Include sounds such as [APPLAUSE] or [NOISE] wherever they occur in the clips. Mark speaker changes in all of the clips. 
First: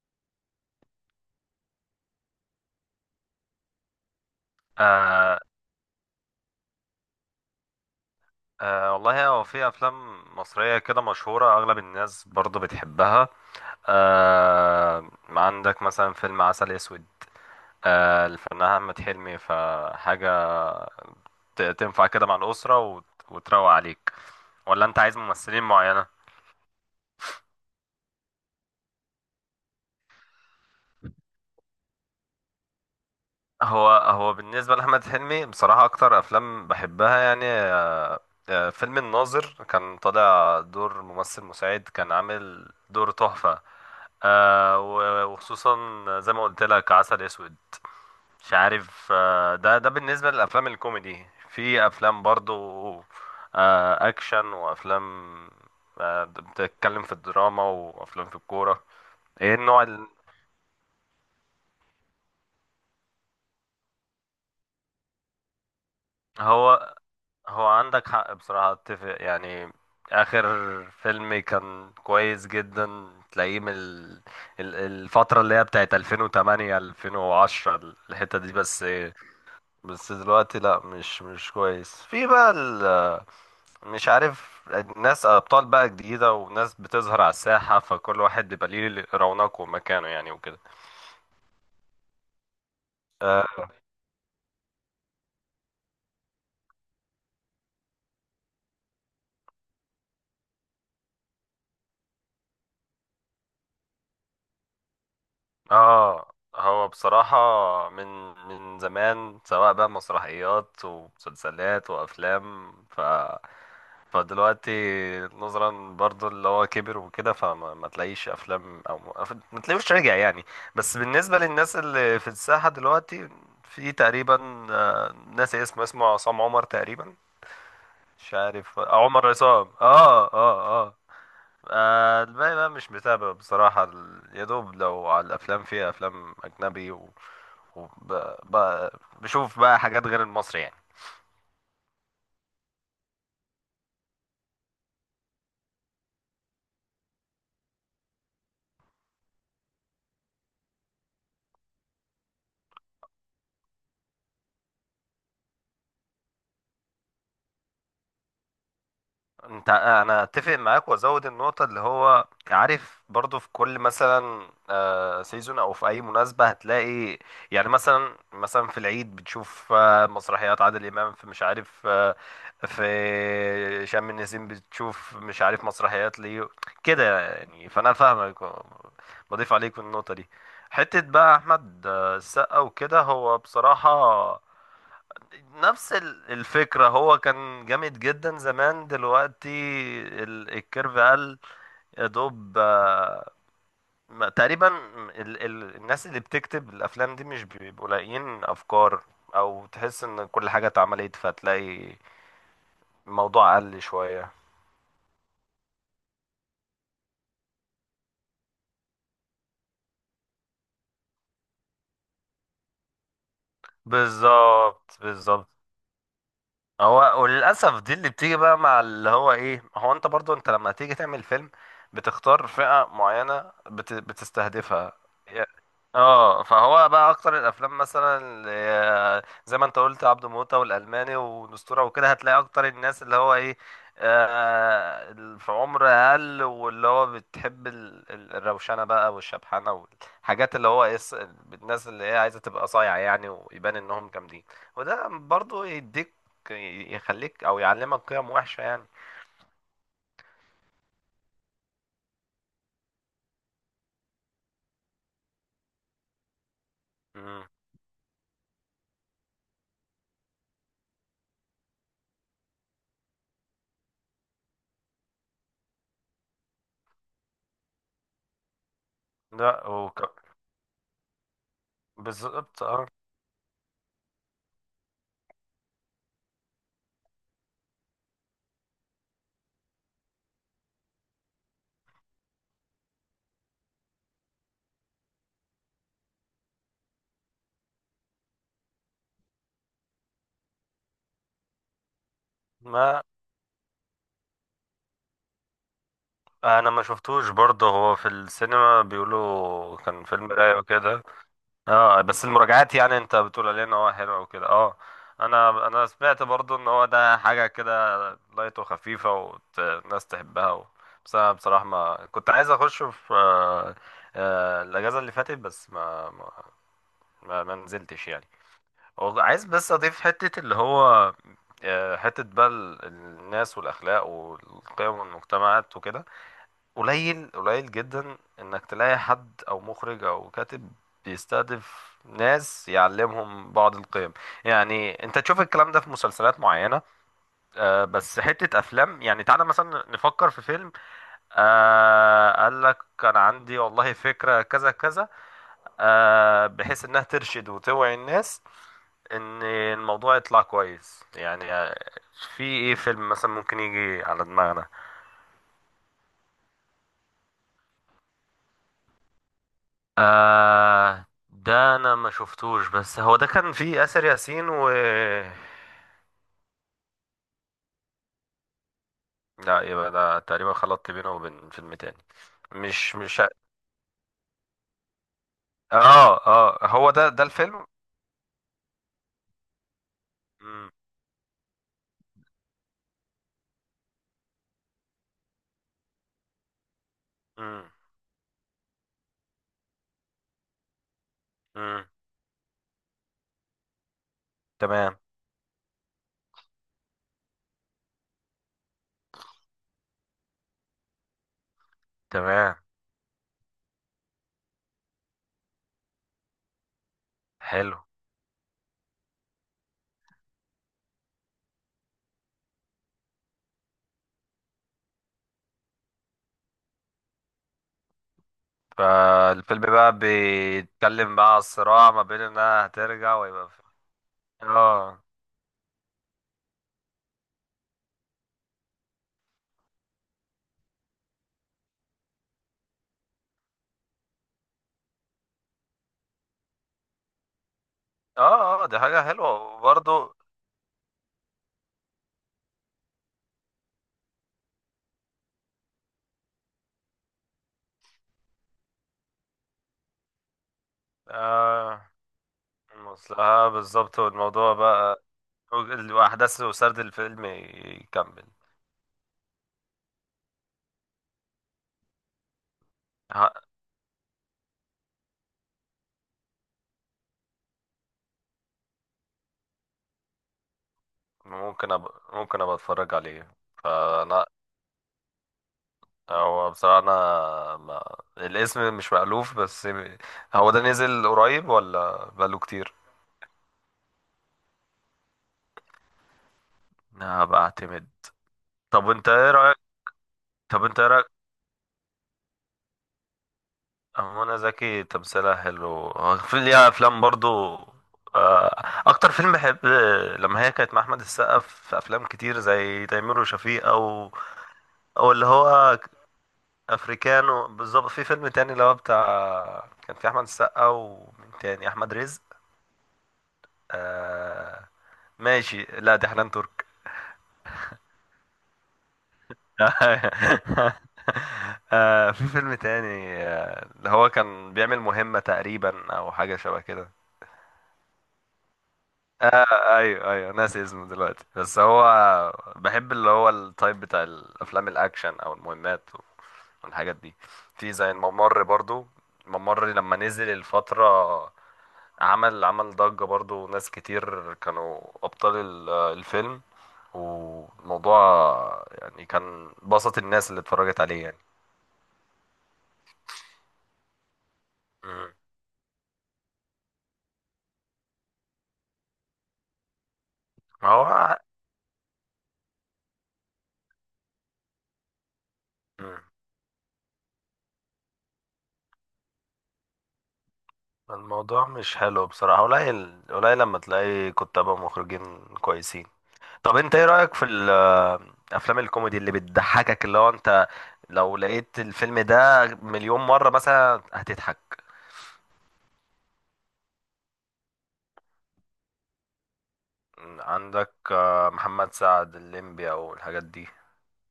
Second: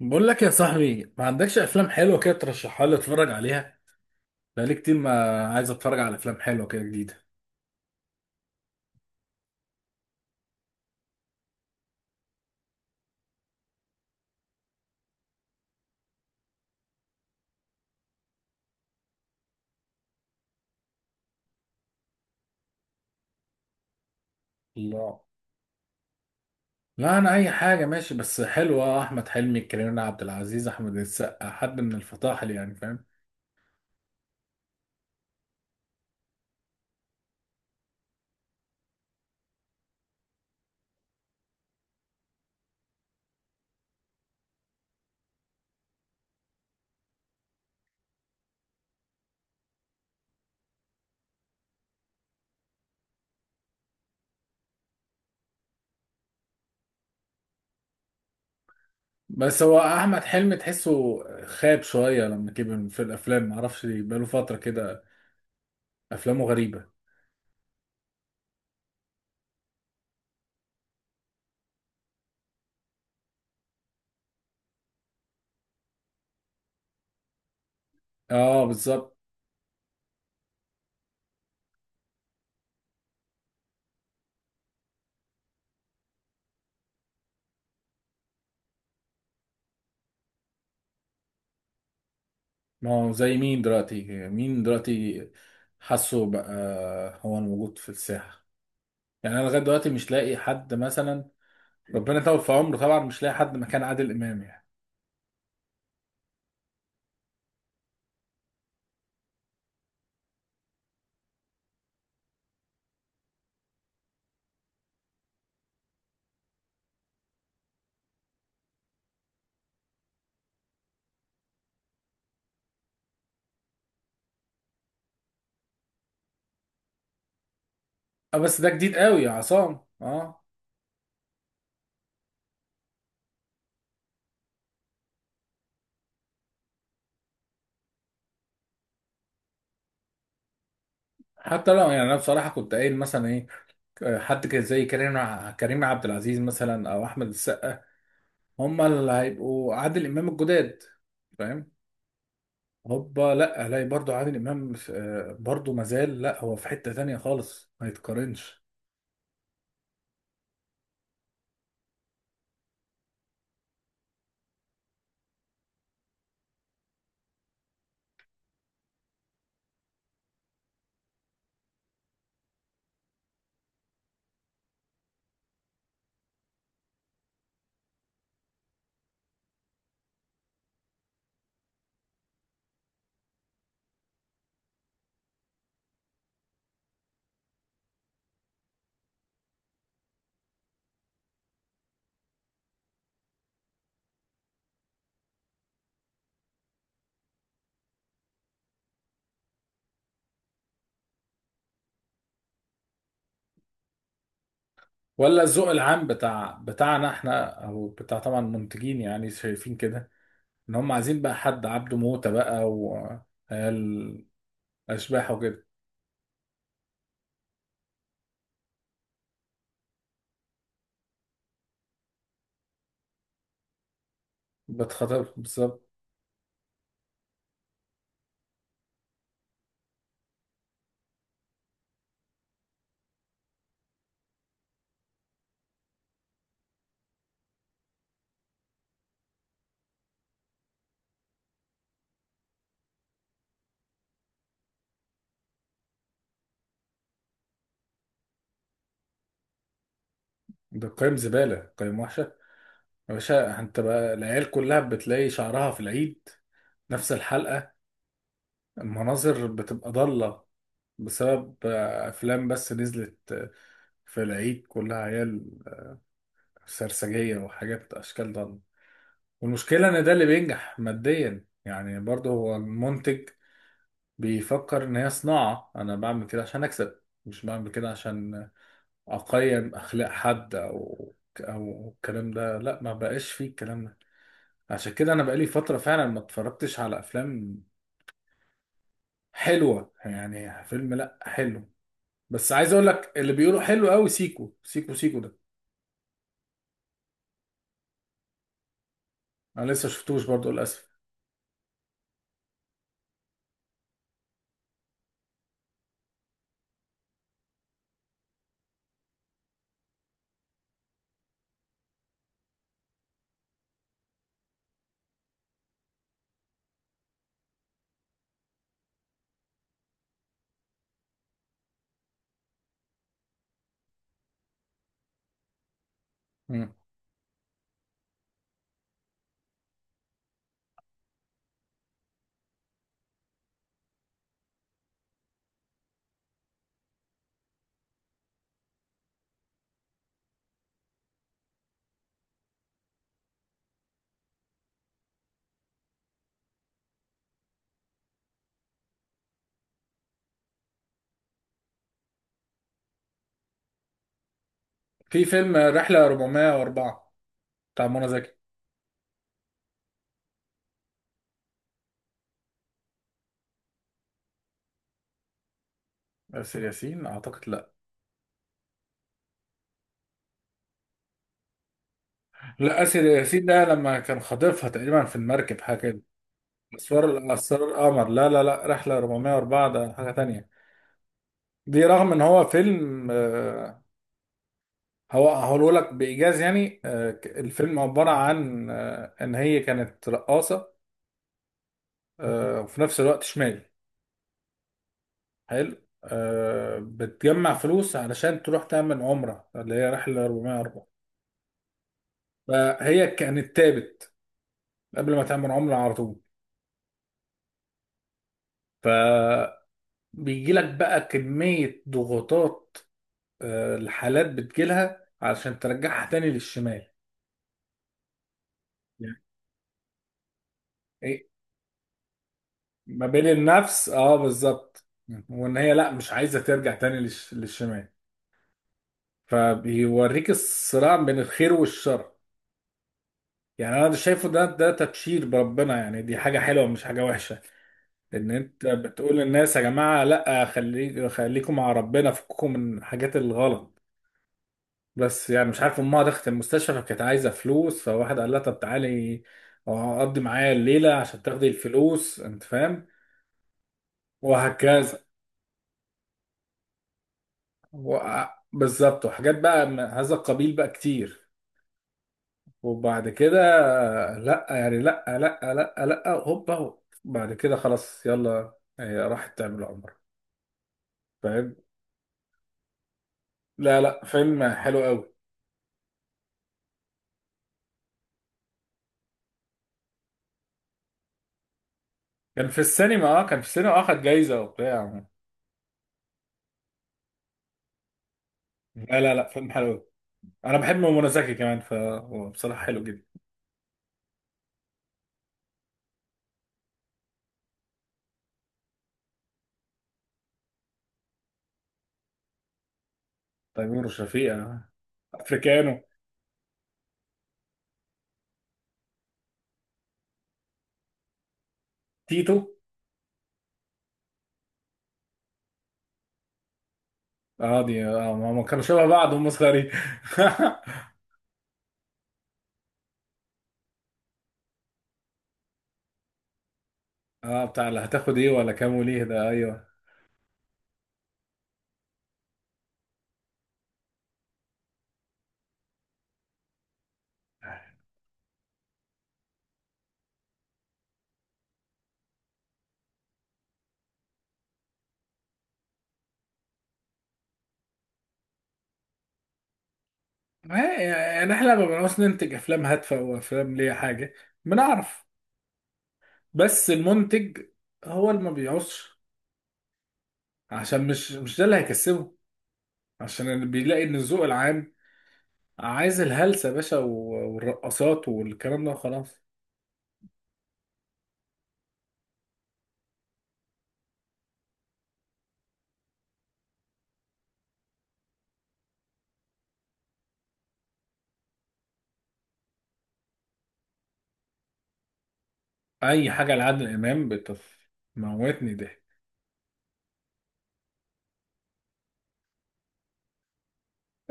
Speaker 1: بقول لك يا صاحبي، ما عندكش افلام حلوه كده ترشحها لي اتفرج عليها؟ بقالي كتير
Speaker 2: آه،
Speaker 1: ما عايز اتفرج على افلام حلوه كده جديده.
Speaker 2: آه، والله هو في افلام مصريه كده مشهوره، اغلب الناس برضو بتحبها. آه، عندك مثلا فيلم عسل اسود. آه، الفنان احمد حلمي فحاجه. تنفع كده مع الاسره وتروق عليك، ولا انت عايز
Speaker 1: الله.
Speaker 2: ممثلين معينه؟
Speaker 1: لا، انا اي حاجه ماشي بس حلوه. احمد حلمي، كريم عبد العزيز، احمد السقا، حد من الفطاحل يعني، فاهم؟
Speaker 2: هو بالنسبة لأحمد حلمي، بصراحة أكتر أفلام بحبها يعني فيلم الناظر، كان طالع دور ممثل مساعد، كان عامل دور تحفة. وخصوصا زي ما قلت لك عسل أسود. مش عارف. ده بالنسبة للأفلام الكوميدي، في أفلام برضو أكشن، وأفلام بتتكلم في الدراما، وأفلام في الكورة. إيه
Speaker 1: بس هو
Speaker 2: النوع
Speaker 1: احمد حلمي تحسه خاب شويه لما كبر في الافلام، ما اعرفش ليه، بقاله فتره كده. افلامه غريبه.
Speaker 2: هو هو عندك حق، بصراحة اتفق يعني. آخر فيلم كان كويس جدا تلاقيه من الفترة اللي هي بتاعت 2008 2010، الحتة دي.
Speaker 1: اه
Speaker 2: بس إيه،
Speaker 1: بالظبط.
Speaker 2: بس دلوقتي لا، مش كويس، في بقى مش عارف، ناس أبطال بقى جديدة، وناس بتظهر على الساحة، فكل واحد بيبقى ليه رونقه ومكانه يعني وكده.
Speaker 1: ما هو زي
Speaker 2: آه،
Speaker 1: مين دلوقتي؟ مين دلوقتي؟ حاسه بقى. هو الموجود في الساحه. يعني انا لغايه دلوقتي مش لاقي حد مثلا. ربنا يطول في عمره طبعا، مش لاقي حد مكان عادل امام يعني.
Speaker 2: اه هو بصراحة من زمان، سواء بقى مسرحيات ومسلسلات وأفلام، فدلوقتي، نظرا برضو اللي هو كبر وكده، فما ما تلاقيش أفلام أو ما تلاقيوش رجع يعني. بس بالنسبة للناس اللي في الساحة دلوقتي، في تقريبا ناسي اسمه، عصام عمر تقريبا، مش
Speaker 1: اه بس ده
Speaker 2: عارف
Speaker 1: جديد قوي
Speaker 2: عمر
Speaker 1: يا
Speaker 2: عصام.
Speaker 1: عصام
Speaker 2: اه،
Speaker 1: اه.
Speaker 2: اه، آه. الباقي بقى مش متابع بصراحة. يا دوب لو على الأفلام، فيها أفلام أجنبي وب... ب... بشوف بقى حاجات غير المصري يعني.
Speaker 1: حتى لو، يعني انا بصراحه كنت قايل مثلا ايه، حد كده زي كريم كريم عبد العزيز مثلا او احمد السقا. هم اللي هيبقوا عادل امام الجداد، فاهم؟ هوبا، لا الاقي برضو عادل امام برضو مازال، لا هو في حته تانية خالص ما يتقارنش.
Speaker 2: انا اتفق معاك وازود النقطه، اللي هو عارف، برضو في كل مثلا سيزون او في اي مناسبه هتلاقي، يعني مثلا في العيد بتشوف مسرحيات عادل امام، في مش عارف في شم النسيم بتشوف مش عارف مسرحيات ليه كده يعني. فانا فاهمك، بضيف عليك في النقطه دي. حته بقى احمد السقا وكده، هو بصراحه نفس الفكرة، هو كان جامد جدا زمان، دلوقتي الكيرف قال، يا دوب تقريبا ال ال الناس اللي بتكتب الأفلام دي مش بيبقوا لاقيين أفكار، أو تحس إن كل حاجة اتعملت، فتلاقي الموضوع قل شوية.
Speaker 1: ولا الذوق العام بتاعنا احنا او بتاع طبعا المنتجين يعني شايفين كده ان هم عايزين بقى حد عبده موته بقى، و
Speaker 2: بالظبط،
Speaker 1: اشباح
Speaker 2: بالظبط.
Speaker 1: وكده.
Speaker 2: هو وللاسف دي اللي بتيجي بقى، مع اللي هو ايه، هو انت برضو، انت لما تيجي تعمل فيلم، بتختار فئة معينة بتستهدفها.
Speaker 1: بتخاطر
Speaker 2: يا-
Speaker 1: بالظبط.
Speaker 2: اه، فهو بقى اكتر الافلام مثلا زي ما انت قلت عبده موتة والالماني والاسطوره وكده، هتلاقي اكتر الناس اللي هو ايه، في عمر اقل، واللي هو بتحب الروشنه بقى والشبحنه، والحاجات اللي هو إيه، الناس اللي هي عايزه تبقى صايعه يعني، ويبان انهم جامدين. وده برضو يديك، يخليك او يعلمك قيم وحشه يعني.
Speaker 1: ده قيم زباله، قيم وحشه. يا باشا، انت بقى العيال كلها بتلاقي شعرها في العيد نفس
Speaker 2: مم.
Speaker 1: الحلقه. المناظر بتبقى ضاله بسبب افلام بس نزلت، في العيد كلها عيال سرسجيه وحاجات اشكال ضاله.
Speaker 2: لا،
Speaker 1: والمشكله ان ده اللي بينجح ماديا يعني، برضه هو
Speaker 2: بالظبط، اه.
Speaker 1: المنتج بيفكر ان هي صناعه. انا بعمل كده عشان اكسب، مش بعمل كده عشان اقيم اخلاق حد، او او الكلام ده. لا ما بقاش فيه الكلام ده. عشان كده انا بقالي فتره فعلا ما اتفرجتش على افلام حلوه. يعني فيلم لا حلو، بس عايز اقول
Speaker 2: ما
Speaker 1: لك اللي بيقولوا حلو قوي، سيكو سيكو سيكو ده
Speaker 2: انا ما شفتوش برضه، هو في السينما
Speaker 1: انا
Speaker 2: بيقولوا
Speaker 1: لسه
Speaker 2: كان
Speaker 1: شفتوش
Speaker 2: فيلم
Speaker 1: برضو
Speaker 2: رايق
Speaker 1: للاسف.
Speaker 2: وكده. اه، بس المراجعات يعني، انت بتقول عليه ان هو حلو وكده، اه. انا سمعت برضه ان هو ده حاجه كده، لايت وخفيفه، والناس تحبها بس انا بصراحه، ما كنت عايز اخش في الاجازه اللي فاتت، بس ما نزلتش يعني. والله عايز بس اضيف حتة، اللي هو حتة بقى الناس والاخلاق والقيم والمجتمعات وكده.
Speaker 1: مم.
Speaker 2: قليل، قليل جدا انك تلاقي حد او مخرج او كاتب بيستهدف ناس، يعلمهم بعض القيم. يعني انت تشوف الكلام ده في مسلسلات معينة، بس حتة افلام يعني، تعالى مثلا نفكر في فيلم قال لك كان عندي والله فكرة كذا كذا، بحيث انها ترشد وتوعي الناس، ان الموضوع يطلع كويس يعني. في ايه فيلم مثلا ممكن يجي على دماغنا؟
Speaker 1: في فيلم رحله 404 بتاع منى زكي.
Speaker 2: ده انا ما شفتوش، بس هو ده كان فيه آسر ياسين و
Speaker 1: آسر ياسين اعتقد، لا.
Speaker 2: لا، يبقى ده تقريبا خلطت بينه وبين فيلم تاني.
Speaker 1: لا،
Speaker 2: مش
Speaker 1: آسر
Speaker 2: مش
Speaker 1: ياسين ده لما كان خاطفها تقريبا في المركب، حاجه كده.
Speaker 2: اه، اه، هو ده
Speaker 1: اسرار
Speaker 2: الفيلم.
Speaker 1: اسرار القمر، لا لا لا، رحله 404 ده حاجه تانية.
Speaker 2: مم.
Speaker 1: دي رغم ان هو فيلم، هو هقوله لك بايجاز يعني،
Speaker 2: مم.
Speaker 1: الفيلم عباره عن، ان هي كانت رقاصه،
Speaker 2: مم.
Speaker 1: وفي نفس الوقت شمال.
Speaker 2: تمام،
Speaker 1: حلو. بتجمع فلوس علشان تروح تعمل عمره، اللي هي رحله 404.
Speaker 2: تمام.
Speaker 1: فهي كانت تابت قبل ما تعمل عمره على طول.
Speaker 2: حلو.
Speaker 1: فبيجي لك بقى كميه ضغوطات، الحالات بتجيلها علشان ترجعها تاني للشمال. يعني
Speaker 2: فالفيلم بقى بيتكلم
Speaker 1: إيه؟
Speaker 2: بقى على الصراع ما بين انها
Speaker 1: ما
Speaker 2: هترجع،
Speaker 1: بين
Speaker 2: ويبقى
Speaker 1: النفس، اه بالظبط.
Speaker 2: اه،
Speaker 1: وان هي لا، مش عايزه ترجع تاني للشمال. فبيوريك الصراع بين الخير والشر. يعني انا ده شايفه ده تبشير بربنا يعني، دي حاجه حلوه مش حاجه وحشه. ان
Speaker 2: اه،
Speaker 1: انت
Speaker 2: اه، دي حاجة
Speaker 1: بتقول
Speaker 2: حلوة
Speaker 1: للناس يا جماعه،
Speaker 2: وبرضه.
Speaker 1: لا خليك خليكم مع ربنا، فككم من الحاجات الغلط. بس يعني مش عارف، امها دخلت المستشفى فكانت عايزه فلوس، فواحد قال لها طب تعالي اقضي معايا الليله عشان تاخدي
Speaker 2: اه،
Speaker 1: الفلوس، انت فاهم.
Speaker 2: بالظبط، والموضوع
Speaker 1: وهكذا.
Speaker 2: بقى، واحداث وسرد الفيلم
Speaker 1: و-
Speaker 2: يكمل.
Speaker 1: بالظبط، وحاجات بقى من هذا القبيل بقى كتير. وبعد كده،
Speaker 2: ها،
Speaker 1: لا يعني لا لا لا لا، هوبا هوب. بعد كده خلاص يلا، هي راحت تعمل عمرة، فاهم.
Speaker 2: ممكن أب... ممكن ابقى اتفرج عليه.
Speaker 1: لا لا،
Speaker 2: فانا
Speaker 1: فيلم حلو قوي.
Speaker 2: هو بصراحة، انا ما... الاسم مش مألوف بس، هو ده نزل قريب ولا بقاله
Speaker 1: كان في
Speaker 2: كتير؟
Speaker 1: السينما، اه كان في السينما آه، خد جايزة وبتاع.
Speaker 2: هبقى اعتمد. طب
Speaker 1: لا
Speaker 2: انت
Speaker 1: لا لا،
Speaker 2: ايه
Speaker 1: فيلم
Speaker 2: رأيك؟
Speaker 1: حلو قوي. انا
Speaker 2: طب
Speaker 1: بحب
Speaker 2: انت ايه
Speaker 1: منى
Speaker 2: رأيك؟
Speaker 1: زكي كمان، فهو بصراحة حلو جدا.
Speaker 2: منى زكي تمثيلها حلو، في ليها افلام برضو. اكتر فيلم بحب لما هي كانت مع احمد السقا في افلام كتير، زي تيمور وشفيق،
Speaker 1: تيمور
Speaker 2: او
Speaker 1: وشفيقة آه.
Speaker 2: او اللي هو
Speaker 1: افريكانو.
Speaker 2: افريكانو. بالظبط. في فيلم تاني اللي هو بتاع، كان في احمد السقا ومين تاني، احمد رزق؟
Speaker 1: تيتو.
Speaker 2: آه. ماشي، لا دي حنان ترك.
Speaker 1: اه دي اه، ما كانوا شبه بعض هم صغيرين
Speaker 2: [LAUGHS]
Speaker 1: [LAUGHS]
Speaker 2: في فيلم تاني، اللي هو كان بيعمل مهمة تقريبا او حاجة شبه كده.
Speaker 1: اه بتاع اللي هتاخد ايه ولا كام وليه ده، ايوه.
Speaker 2: ايوه، ايوه، ناسي اسمه دلوقتي، بس هو بحب اللي هو التايب بتاع الافلام الاكشن او المهمات والحاجات دي. في زي الممر برضو، الممر لما نزل الفترة، عمل ضجة، برضو ناس كتير كانوا ابطال الفيلم، والموضوع يعني كان بسط الناس اللي اتفرجت عليه يعني.
Speaker 1: يعني احنا ما بنعرفش ننتج افلام هادفه او افلام ليها حاجه. بنعرف،
Speaker 2: مم.
Speaker 1: بس المنتج هو اللي ما بيعوزش عشان مش
Speaker 2: هو.
Speaker 1: مش ده اللي هيكسبه. عشان اللي بيلاقي ان الذوق العام
Speaker 2: مم.
Speaker 1: عايز الهلسه يا باشا، و- والرقصات والكلام ده وخلاص.
Speaker 2: الموضوع مش حلو بصراحة، قليل، قليل لما تلاقي كتاب ومخرجين كويسين. طب انت ايه رأيك في افلام الكوميدي اللي بتضحكك، اللي هو انت لو لقيت الفيلم ده مليون مرة مثلا هتضحك؟
Speaker 1: اي حاجه لعادل امام بتموتني ضحك.
Speaker 2: عندك محمد سعد، الليمبي او الحاجات دي.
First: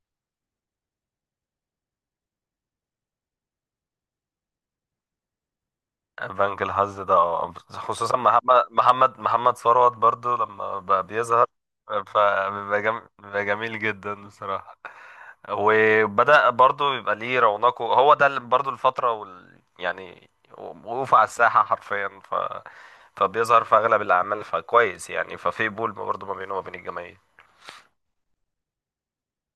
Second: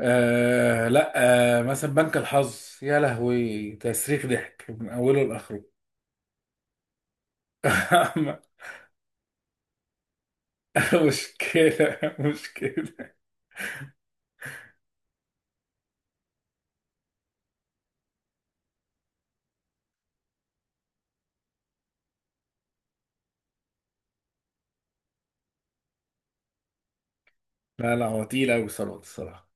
Speaker 1: آه لا. آه مثلا بنك الحظ، يا لهوي، تسريخ ضحك من اوله لاخره
Speaker 2: بنك الحظ ده، اه، خصوصا محمد
Speaker 1: [LAUGHS]
Speaker 2: محمد محمد ثروت برضو لما بقى بيظهر،
Speaker 1: مشكله مشكله.
Speaker 2: بيبقى جميل جدا بصراحة. وبدأ برضو يبقى ليه رونقه، هو ده اللي برضو الفترة يعني وقوف على الساحة حرفيا، فبيظهر في اغلب الاعمال، فكويس يعني، ففي بول برضه ما بينه وما بين الجماهير.
Speaker 1: لا لا، هو تقيل قوي الصراحه الصراحة.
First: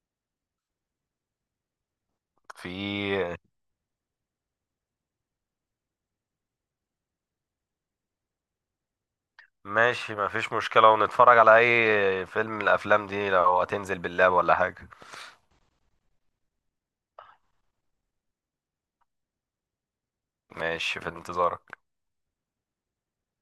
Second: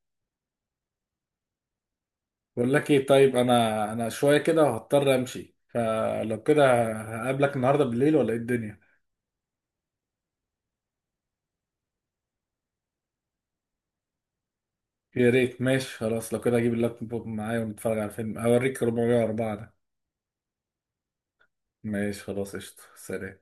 Speaker 1: بقول لك ايه، طيب
Speaker 2: في
Speaker 1: انا شويه كده هضطر امشي، فلو كده هقابلك النهارده بالليل ولا ايه الدنيا؟
Speaker 2: ماشي، ما فيش مشكلة، ونتفرج على اي فيلم من الافلام دي لو هتنزل باللاب ولا حاجة.
Speaker 1: يا ريت، ماشي خلاص، لو كده اجيب اللابتوب معايا ونتفرج على فيلم اوريك 404 ده.
Speaker 2: ماشي، في انتظارك.
Speaker 1: ماشي خلاص قشطه سلام.